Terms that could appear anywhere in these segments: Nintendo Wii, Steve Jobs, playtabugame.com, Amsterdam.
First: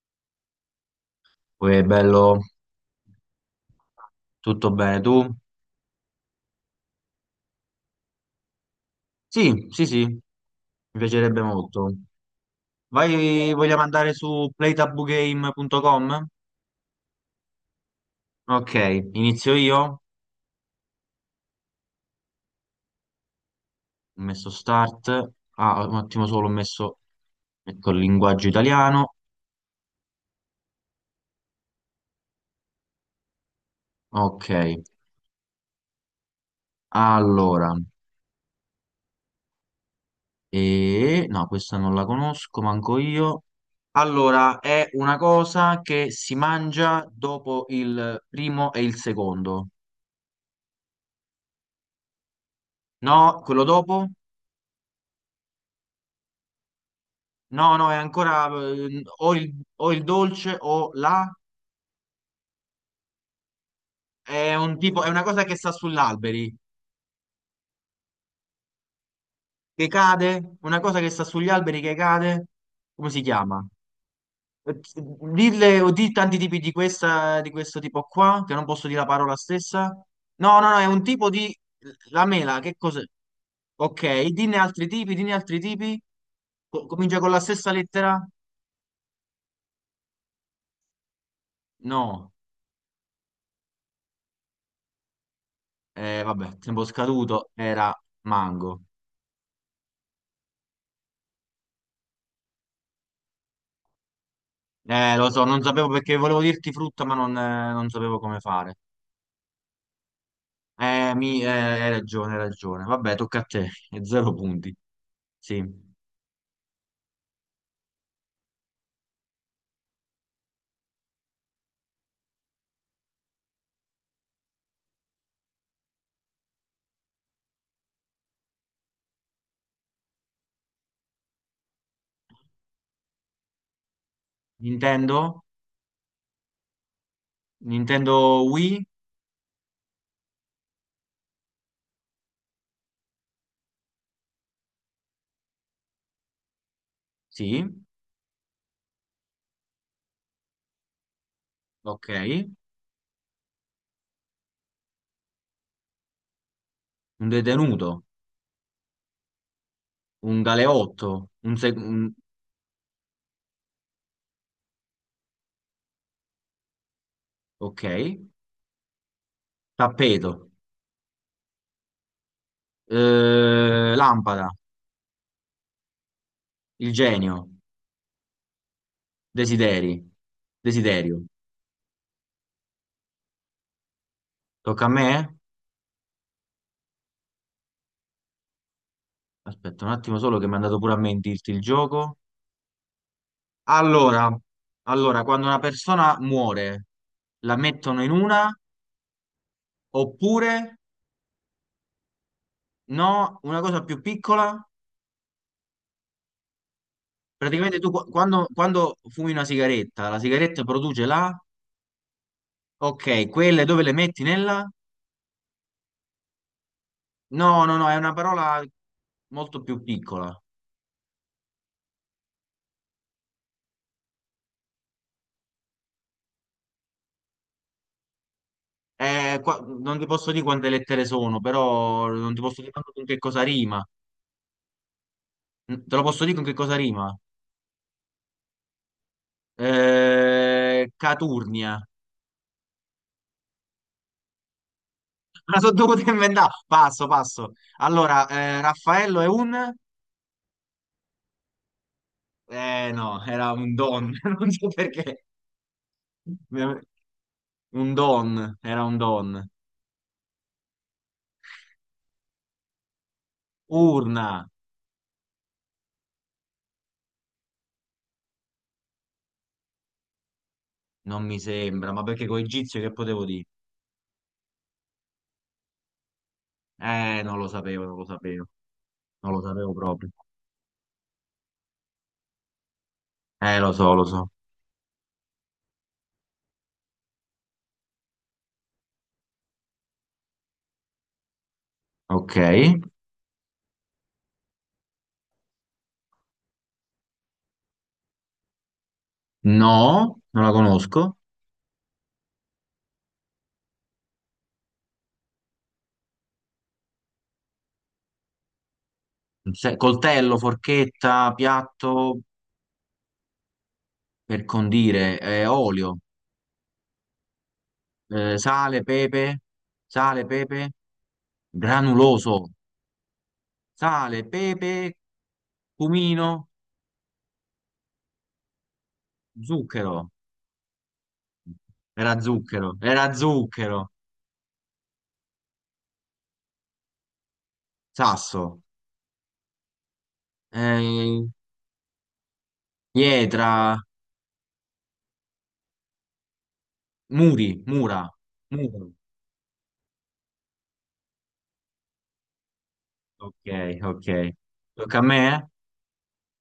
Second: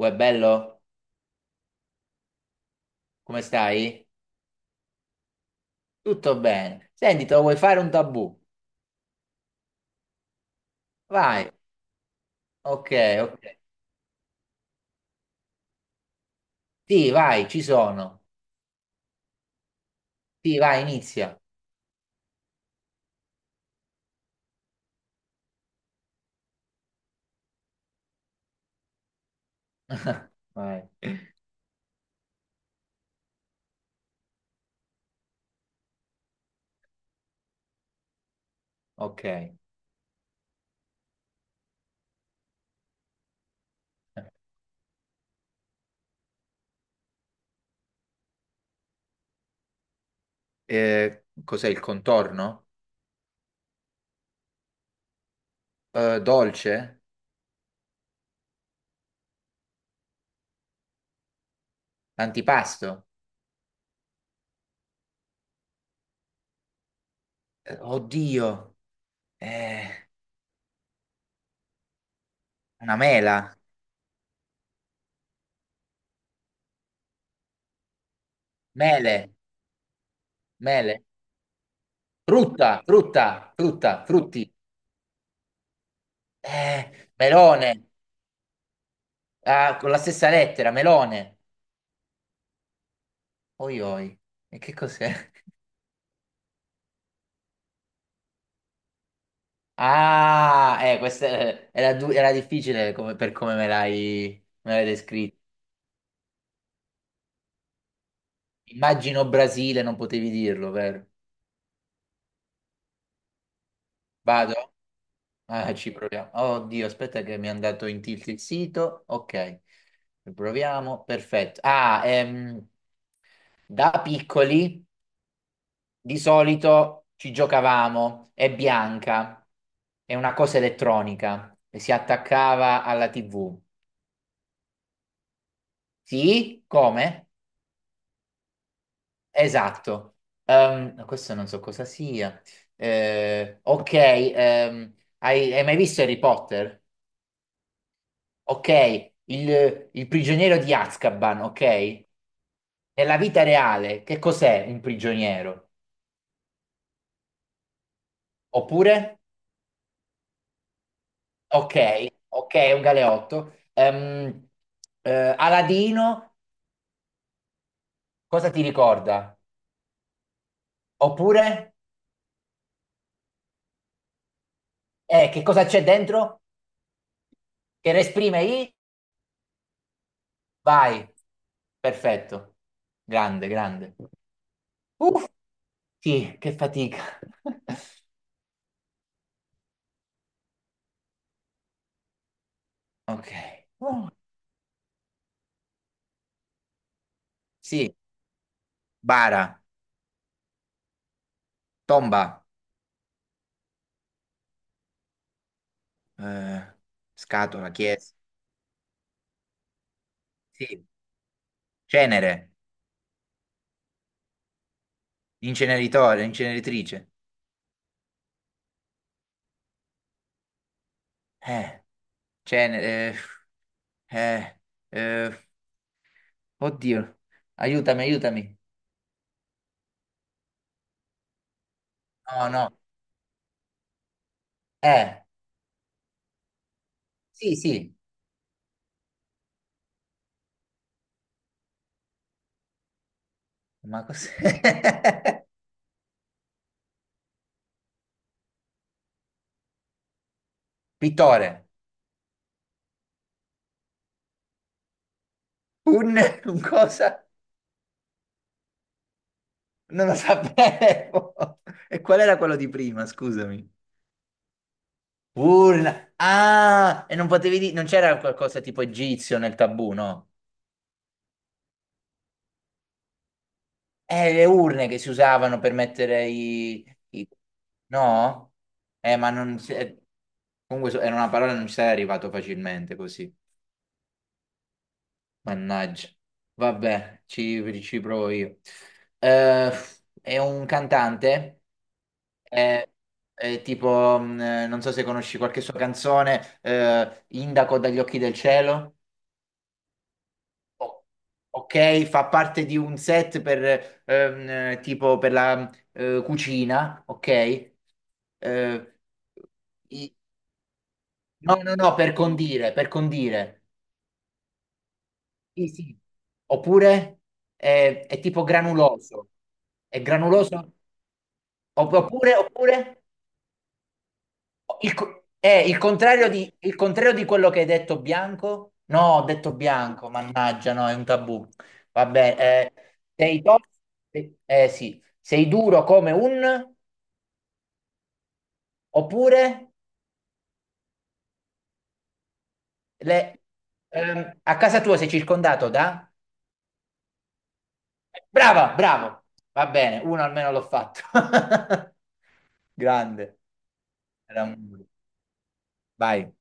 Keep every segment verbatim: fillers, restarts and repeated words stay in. Uè, bello? Poi è bello, Come stai? tutto bene. Tu? Tutto bene. Senti, te lo vuoi fare un tabù? Sì, sì, sì, mi piacerebbe Vai. molto. Ok, ok. Vai, vogliamo andare su playtabugame punto com? Sì, vai, ci sono. Ok, inizio io. Ho Sì, vai, inizia. messo start. Ah, un attimo solo, ho messo, ecco, il linguaggio italiano. Vai. Ok, allora, Ok. e... no, questa non la conosco, manco io. Allora, è una cosa che si mangia dopo il primo e il secondo. Eh, cos'è il contorno? No, quello dopo? Eh, dolce? No, no, è ancora eh, o il, o il dolce o la. Antipasto? È un tipo, è una cosa che sta sugli alberi, Eh, oddio. che Eh, cade, una cosa che sta sugli alberi che cade. una Come si mela. chiama? Eh, Dille o di tanti tipi di questa, di questo tipo qua, che non posso dire la Mele. parola stessa. No, no, no, è un Mele. tipo di la mela, che Frutta, cos'è? frutta, frutta, Ok, frutti. dinne altri tipi, dinne altri tipi. Co- Eh, Comincia con la stessa melone. lettera? Ah, con la stessa lettera, melone. No, Oi, oi. E che cos'è? eh, vabbè, tempo scaduto, era mango. Ah, eh, questa eh, era, du- era difficile come- per come me l'hai me l'hai Eh, lo descritto. so, non sapevo perché volevo dirti frutta, ma non, eh, non sapevo come fare. Immagino Brasile, non potevi dirlo, vero? Eh, mi, eh, hai ragione, hai ragione. Vabbè, tocca a te. E zero Vado? punti. Sì. Ah, ci proviamo. Oddio, aspetta che mi è andato in tilt il sito. Ok, proviamo. Perfetto. Ah, ehm, da piccoli di solito ci giocavamo. È bianca, è una cosa elettronica e si attaccava alla T V. Nintendo? Sì? Come? Nintendo Wii? Esatto. Ehm, no, questo non so cosa sia. Eh, ok, ehm, hai, hai mai visto Harry Potter? Sì. Ok, il, il prigioniero di Azkaban, ok? Ok. Nella vita reale, che cos'è un prigioniero? Un detenuto. Oppure? Un galeotto. Un, Ok, seg- un- ok, è un galeotto. Ehm, eh, Aladino, Ok. cosa ti ricorda? Tappeto. Oppure? Eh, lampada. Eh, che cosa c'è dentro? Il genio. Che esprime i? Desideri. Vai, Desiderio. perfetto. Grande, grande. Tocca a me? Uff, sì, che fatica. Aspetta un attimo solo che mi è andato pure a me in dirti il gioco. Ok. Oh, Allora, allora, quando una persona muore, la sì, mettono in una, bara, oppure tomba, no, una cosa più piccola, eh, scatola, praticamente tu qu- chiesa. quando, quando fumi una sigaretta, la sigaretta Sì, produce la, cenere, ok, quelle dove le metti nella? inceneritore, inceneritrice. No, no, no, è una parola molto più piccola. Eh, cenere, eh, eh, eh, oddio, aiutami, aiutami. Eh, qua- non ti posso dire quante lettere sono, però non ti No, posso no. dire manco con che cosa rima. Eh, Te lo posso dire con che cosa rima? sì, sì, Eh, Caturnia. ma cos'è? Me la sono dovuta inventare. Passo, passo. Allora, eh, Raffaello è un... Pittore. Eh no, era un don. Non so perché. Un, un cosa? Un don, era un don. Non lo sapevo. E qual era quello di prima, scusami? Urna, Urna. Ah, e non potevi dire, non c'era qualcosa tipo egizio nel tabù, no? non mi sembra, ma perché con egizio che potevo dire? Eh, le urne che si usavano per mettere i... Eh, i- non lo sapevo, non lo sapevo. No? Eh, ma Non lo non... si- sapevo eh, proprio. comunque so- era una parola non ci sarei arrivato facilmente così. Eh, lo so, lo so. Mannaggia. Vabbè, ci, ci provo io. Eh, è un cantante, Ok. eh, eh, tipo, mh, eh, non so se conosci qualche sua canzone, eh, Indaco dagli occhi del cielo. No, non la o- conosco. ok, fa parte di un set per ehm, tipo per la eh, cucina, ok? Eh, Se- i- Coltello, forchetta, no, no, no, per piatto condire, per condire. per condire, eh, Sì, olio, sì. Oppure è, è eh, tipo sale, granuloso. pepe, È sale, pepe. granuloso? Opp- Oppure, Granuloso, oppure? sale, Il, pepe, co- eh, il contrario cumino, di, il contrario di quello che hai detto bianco? No, ho detto bianco, zucchero. mannaggia, no, è un tabù. Era Vabbè, zucchero, eh, era sei to- zucchero, eh, sì, sei duro come un... sasso, Oppure eh, le- pietra, ehm, a casa tua sei circondato da... muri, mura, Brava, muro. bravo. Va bene, uno almeno l'ho fatto. Grande. Ok, ok. Era un- Tocca a me? Eh? Vai.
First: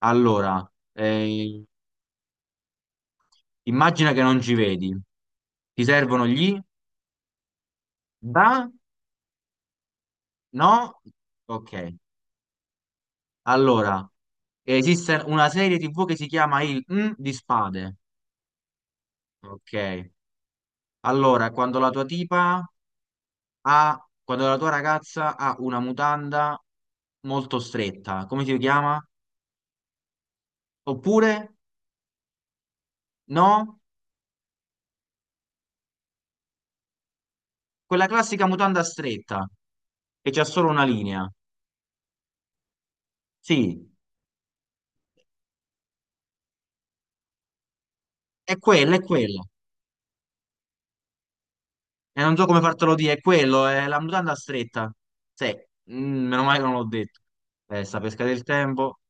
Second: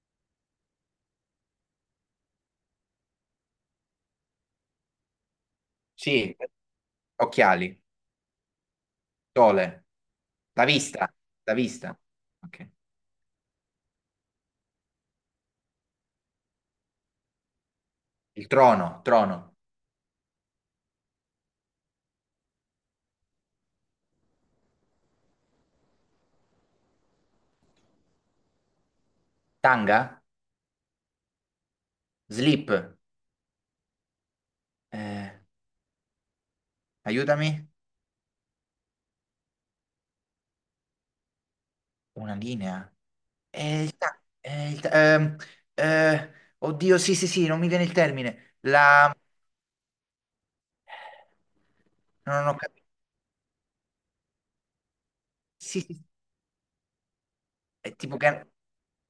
Allora, eh, immagina che non ci vedi. Ti servono Sì, gli occhiali, da? sole, la No? vista, la Ok. vista. Ok. Allora, esiste una serie tivù che si chiama il M di spade. Il trono, trono, Ok. Allora, quando la tua tipa ha, quando la tua ragazza ha una mutanda molto stretta, come si chiama? tanga, Oppure, slip, no? eh, aiutami, Quella classica mutanda stretta, che c'ha solo una linea. una linea. Eh, Sì, il ta- eh, il ta- ehm, eh, oddio, sì, sì, sì, non mi viene il termine. è quella, è La... quella. E non so Non ho come capito. fartelo dire, è quello, è la mutanda stretta. Sì, Sì, sì, sì. mm, meno male che non l'ho detto. Eh, è sta tipo pesca del che... tempo.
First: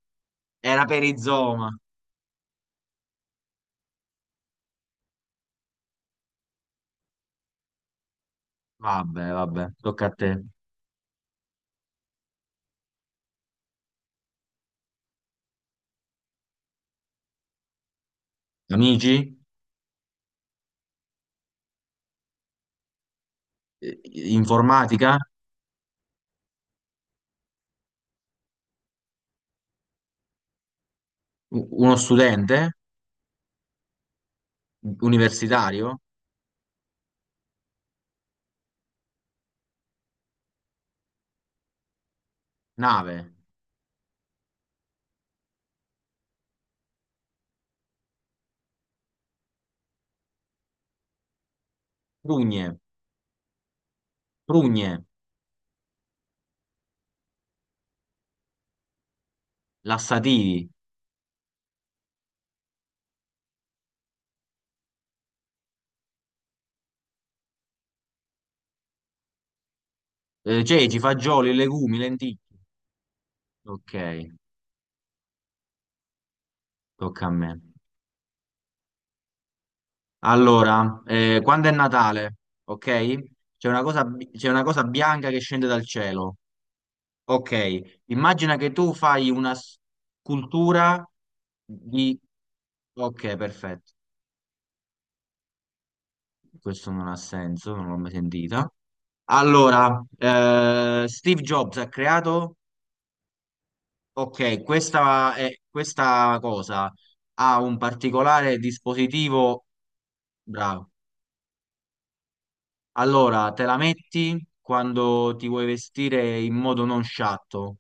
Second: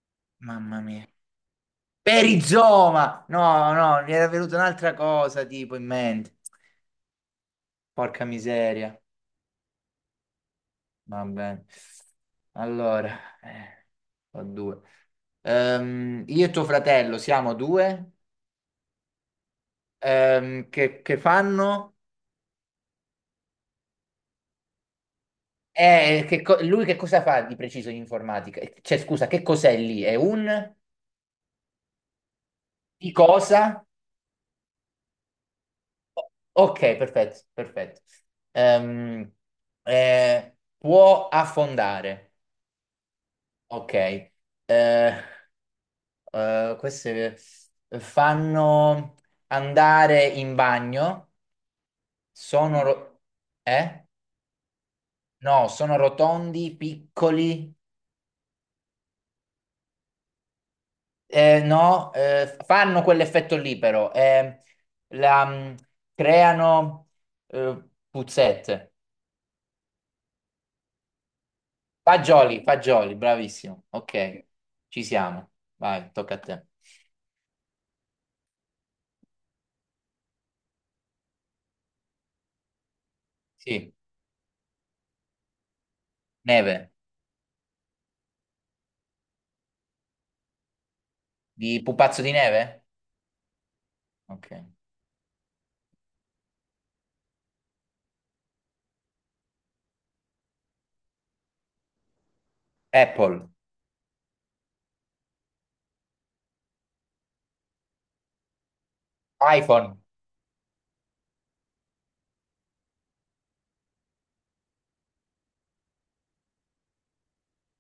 Mamma Era per mia. i zooma. Perizoma! No, no, mi era venuta un'altra cosa tipo in mente. Porca miseria. Vabbè, vabbè, tocca a te. Va bene. Allora, eh, ho due. Ehm, io e tuo fratello siamo due? Amici? Ehm, che, che fanno? Eh, Informatica? Eh, che co- lui che cosa fa di preciso in informatica? Cioè, scusa, che cos'è lì? È un U- Uno studente? di cosa? Universitario. O- Ok, perfetto, perfetto. Ehm, eh, può affondare. Nave. Ok. Eh, eh, queste fanno andare in bagno. Prugne. Sono, ro- eh? Prugne. No, sono rotondi, piccoli. Lassativi. Eh, no, eh, fanno quell'effetto lì però, eh, la, mm, creano eh, puzzette. Eh, ceci, fagioli, legumi, lenticchie. Fagioli, fagioli, bravissimo. Ok, Ok, ci siamo. Vai, tocca a te. tocca a me. Allora, eh, quando è Natale, ok? C'è una Sì, cosa, bi- c'è una cosa bianca che scende dal cielo. neve. Ok, immagina che tu fai una scultura Di di... pupazzo di neve? Ok, perfetto. Ok. Questo non ha senso, non l'ho mai sentita. Allora, eh, Steve Jobs ha creato. Apple, Ok, questa, è- questa cosa ha un particolare dispositivo. iPhone, Bravo. Allora, te la metti quando ti vuoi vestire in modo non sciatto,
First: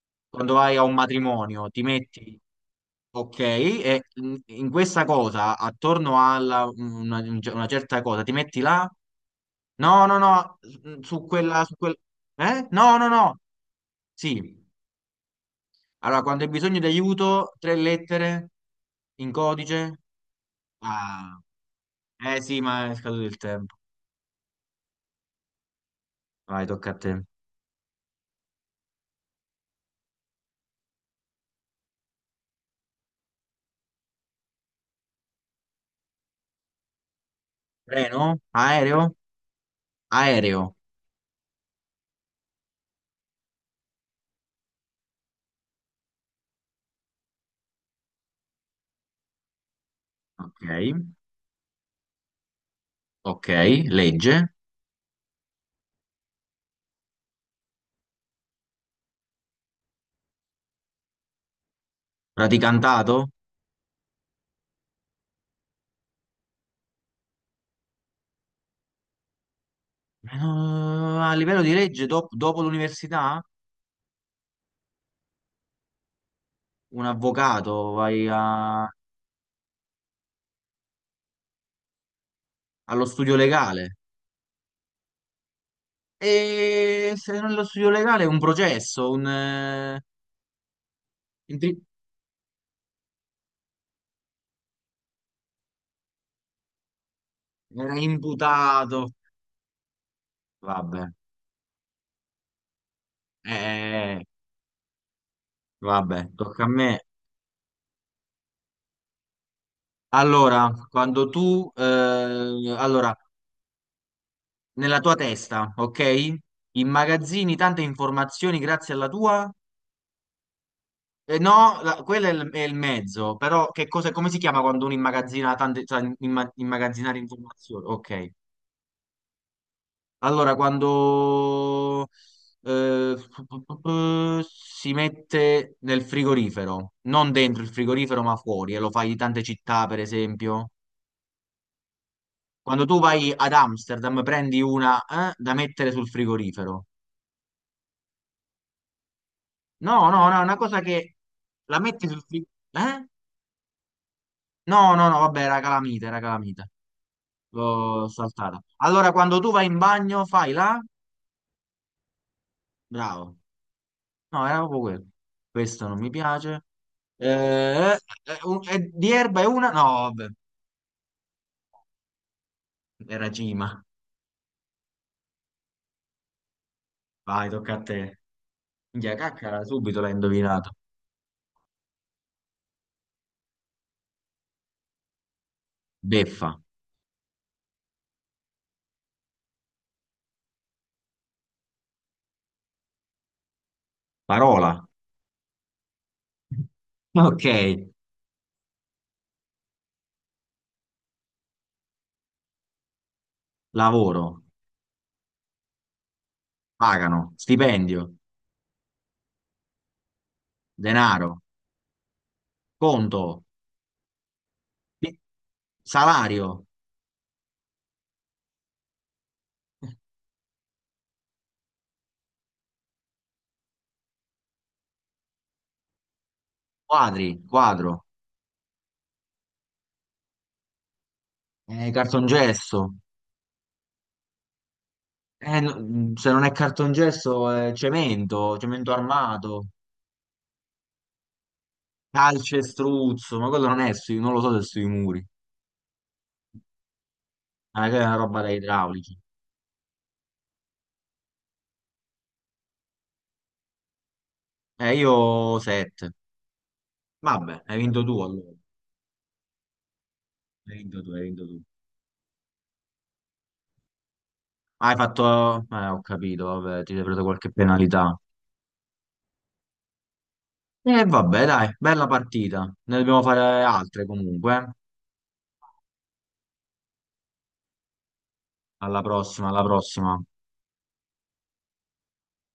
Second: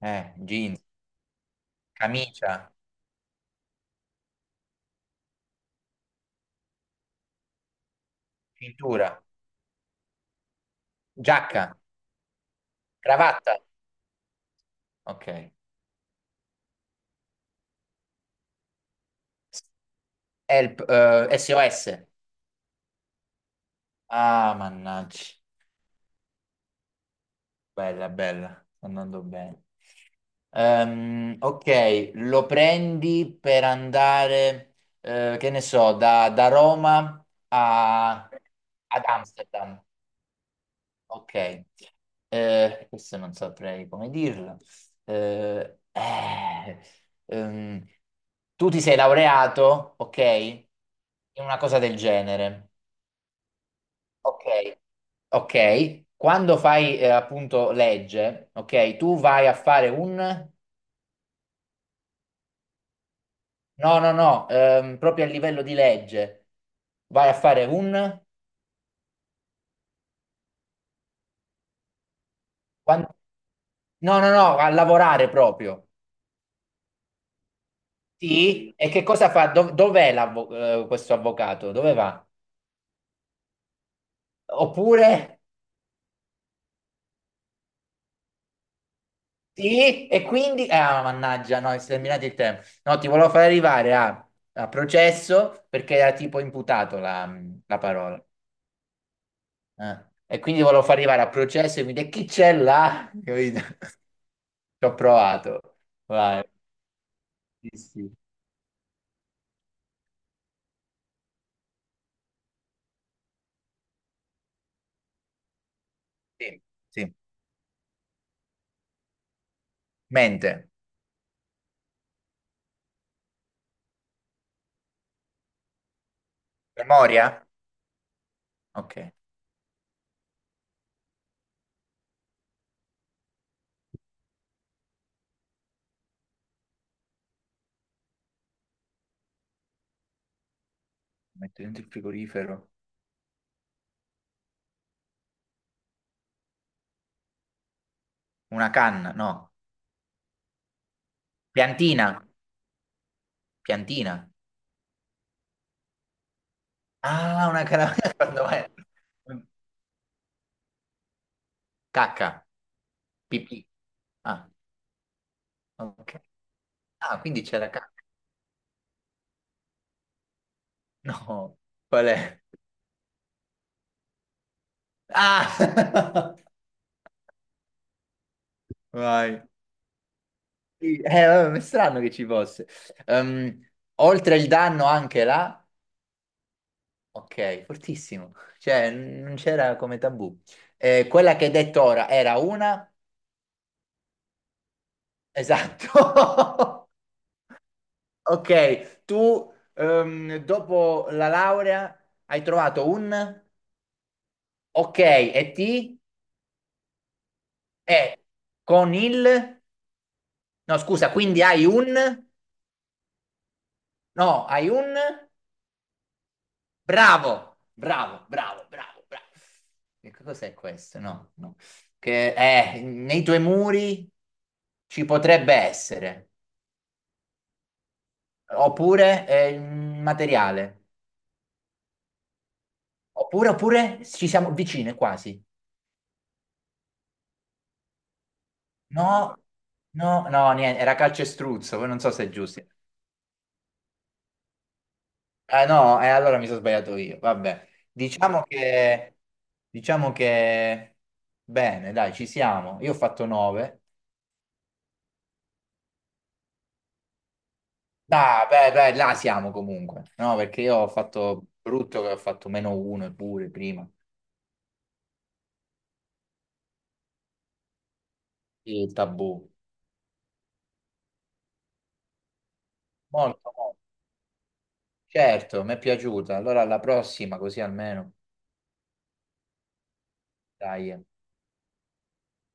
eh, quando vai jeans, a un matrimonio, ti metti. camicia, Ok, e in in questa cosa, attorno alla una, una certa cosa, ti metti là? cintura, No, no, no, su quella, giacca, su quel... Eh? No, no, no. cravatta. Sì. Ok. Allora, quando hai bisogno di aiuto, tre lettere in codice. Help, eh, Ah. S O S. Eh sì, ma è scaduto il tempo. Ah, mannaggia. Vai, tocca a te. Bella, bella, sta andando bene. Ehm, ok, lo prendi per andare, eh, che ne so, da, da Roma Treno? a, Aereo? ad Amsterdam. Aereo. Ok, Eh, questo non saprei come dirlo. Eh, eh, ehm, tu ti sei laureato, ok, in Ok, una cosa del genere. ok, legge. Ok, ok. Quando fai eh, appunto legge, ok, tu vai a fare un... Praticantato? No, no, no, ehm, proprio a livello di legge. Vai a fare un... Eh, no, a livello di legge, dop- dopo quan- l'università, No, no, no, a lavorare proprio. un avvocato, vai Sì, a- e che cosa fa? Dov- Dov'è l'avvo- eh, questo avvocato? Dove va? allo studio legale. Oppure... E se non è lo studio legale, un processo, un... eh, Sì, e quindi... Ah, mannaggia, no, è intri- terminato il tempo. No, ti volevo far arrivare a, a processo perché era tipo imputato la la era parola. imputato. eh. E quindi volevo far Vabbè, arrivare a processo e mi dice chi c'è là? Capito? eh, eh, Ci ho provato. vabbè, Vai. tocca a me. Sì, sì. Allora, quando tu... eh, allora... nella tua testa, ok? Sì, sì. Immagazzini tante informazioni grazie alla tua... Mente. eh, no, la- quello è il, è il mezzo, però che cosa, come si chiama quando uno immagazzina tante, cioè, imma- immagazzinare Memoria? informazioni? Ok. Ok. Allora, quando eh, pu- pu- pu- pu- si mette nel frigorifero, non dentro il frigorifero, ma fuori, e lo fai in tante città, per esempio. Metto dentro il frigorifero. Quando tu vai ad Amsterdam, prendi una eh, da mettere sul frigorifero. Una canna? No. No, no, no, è una cosa che la metti sul Piantina? frigo. Eh? Piantina. No, no, no, vabbè, era calamita, era calamita. Ah, una L'ho caramella quando saltata. vai. Allora, quando tu vai in bagno, fai la? Cacca. Bravo. Pipì. No, Ah, era proprio quello. Questo non mi ok. piace. Ah, quindi c'è la Eh, cacca. eh, un- eh, di erba è una? No, vabbè, No. Qual è? era Gima. Ah! Vai, tocca a te. Minchia, Vai. caccara, subito l'hai indovinato. Sì, eh, vabbè, è strano che ci fosse. Ehm, oltre il danno anche là, Beffa. ok, fortissimo. Cioè, n- non c'era come tabù. Eh, quella che hai detto ora era una? Parola. Esatto. Ok. Ok, tu ehm, dopo la laurea hai trovato un? Lavoro. Ok, e ti? Pagano. E Stipendio. con il? No, scusa, Denaro. quindi hai un? Conto. No, hai un? pi- Salario. Bravo, bravo, bravo, bravo, bravo. Che cos'è questo? No, no. Che eh, nei tuoi muri ci potrebbe essere, Quadri, quadro, oppure è il materiale, eh, cartongesso, oppure, oppure ci siamo vicine quasi. eh, no- mm, se non è cartongesso è cemento, cemento No, armato, no, no, niente, era calcestruzzo, poi non so se è giusto. calcestruzzo, ma quello non è sui, non lo so se è sui muri, Ah no, e allora mi sono sbagliato io, vabbè. ma è una roba Diciamo da idraulici. che, diciamo che, bene, dai, ci siamo. Io ho fatto nove. Eh, io sette. Vabbè, hai vinto tu Dai, allora, beh, beh, là siamo comunque, no? Perché hai io ho vinto tu, hai vinto fatto tu. brutto che ho fatto meno uno pure prima, Ah, Hai fatto, eh, ho capito, vabbè, ti sei preso qualche penalità. il tabù. E vabbè, dai, bella partita, ne dobbiamo fare Molto, molto. altre comunque, eh. Certo, mi è piaciuta. Allora alla prossima, così almeno. Alla prossima, alla prossima. Dai.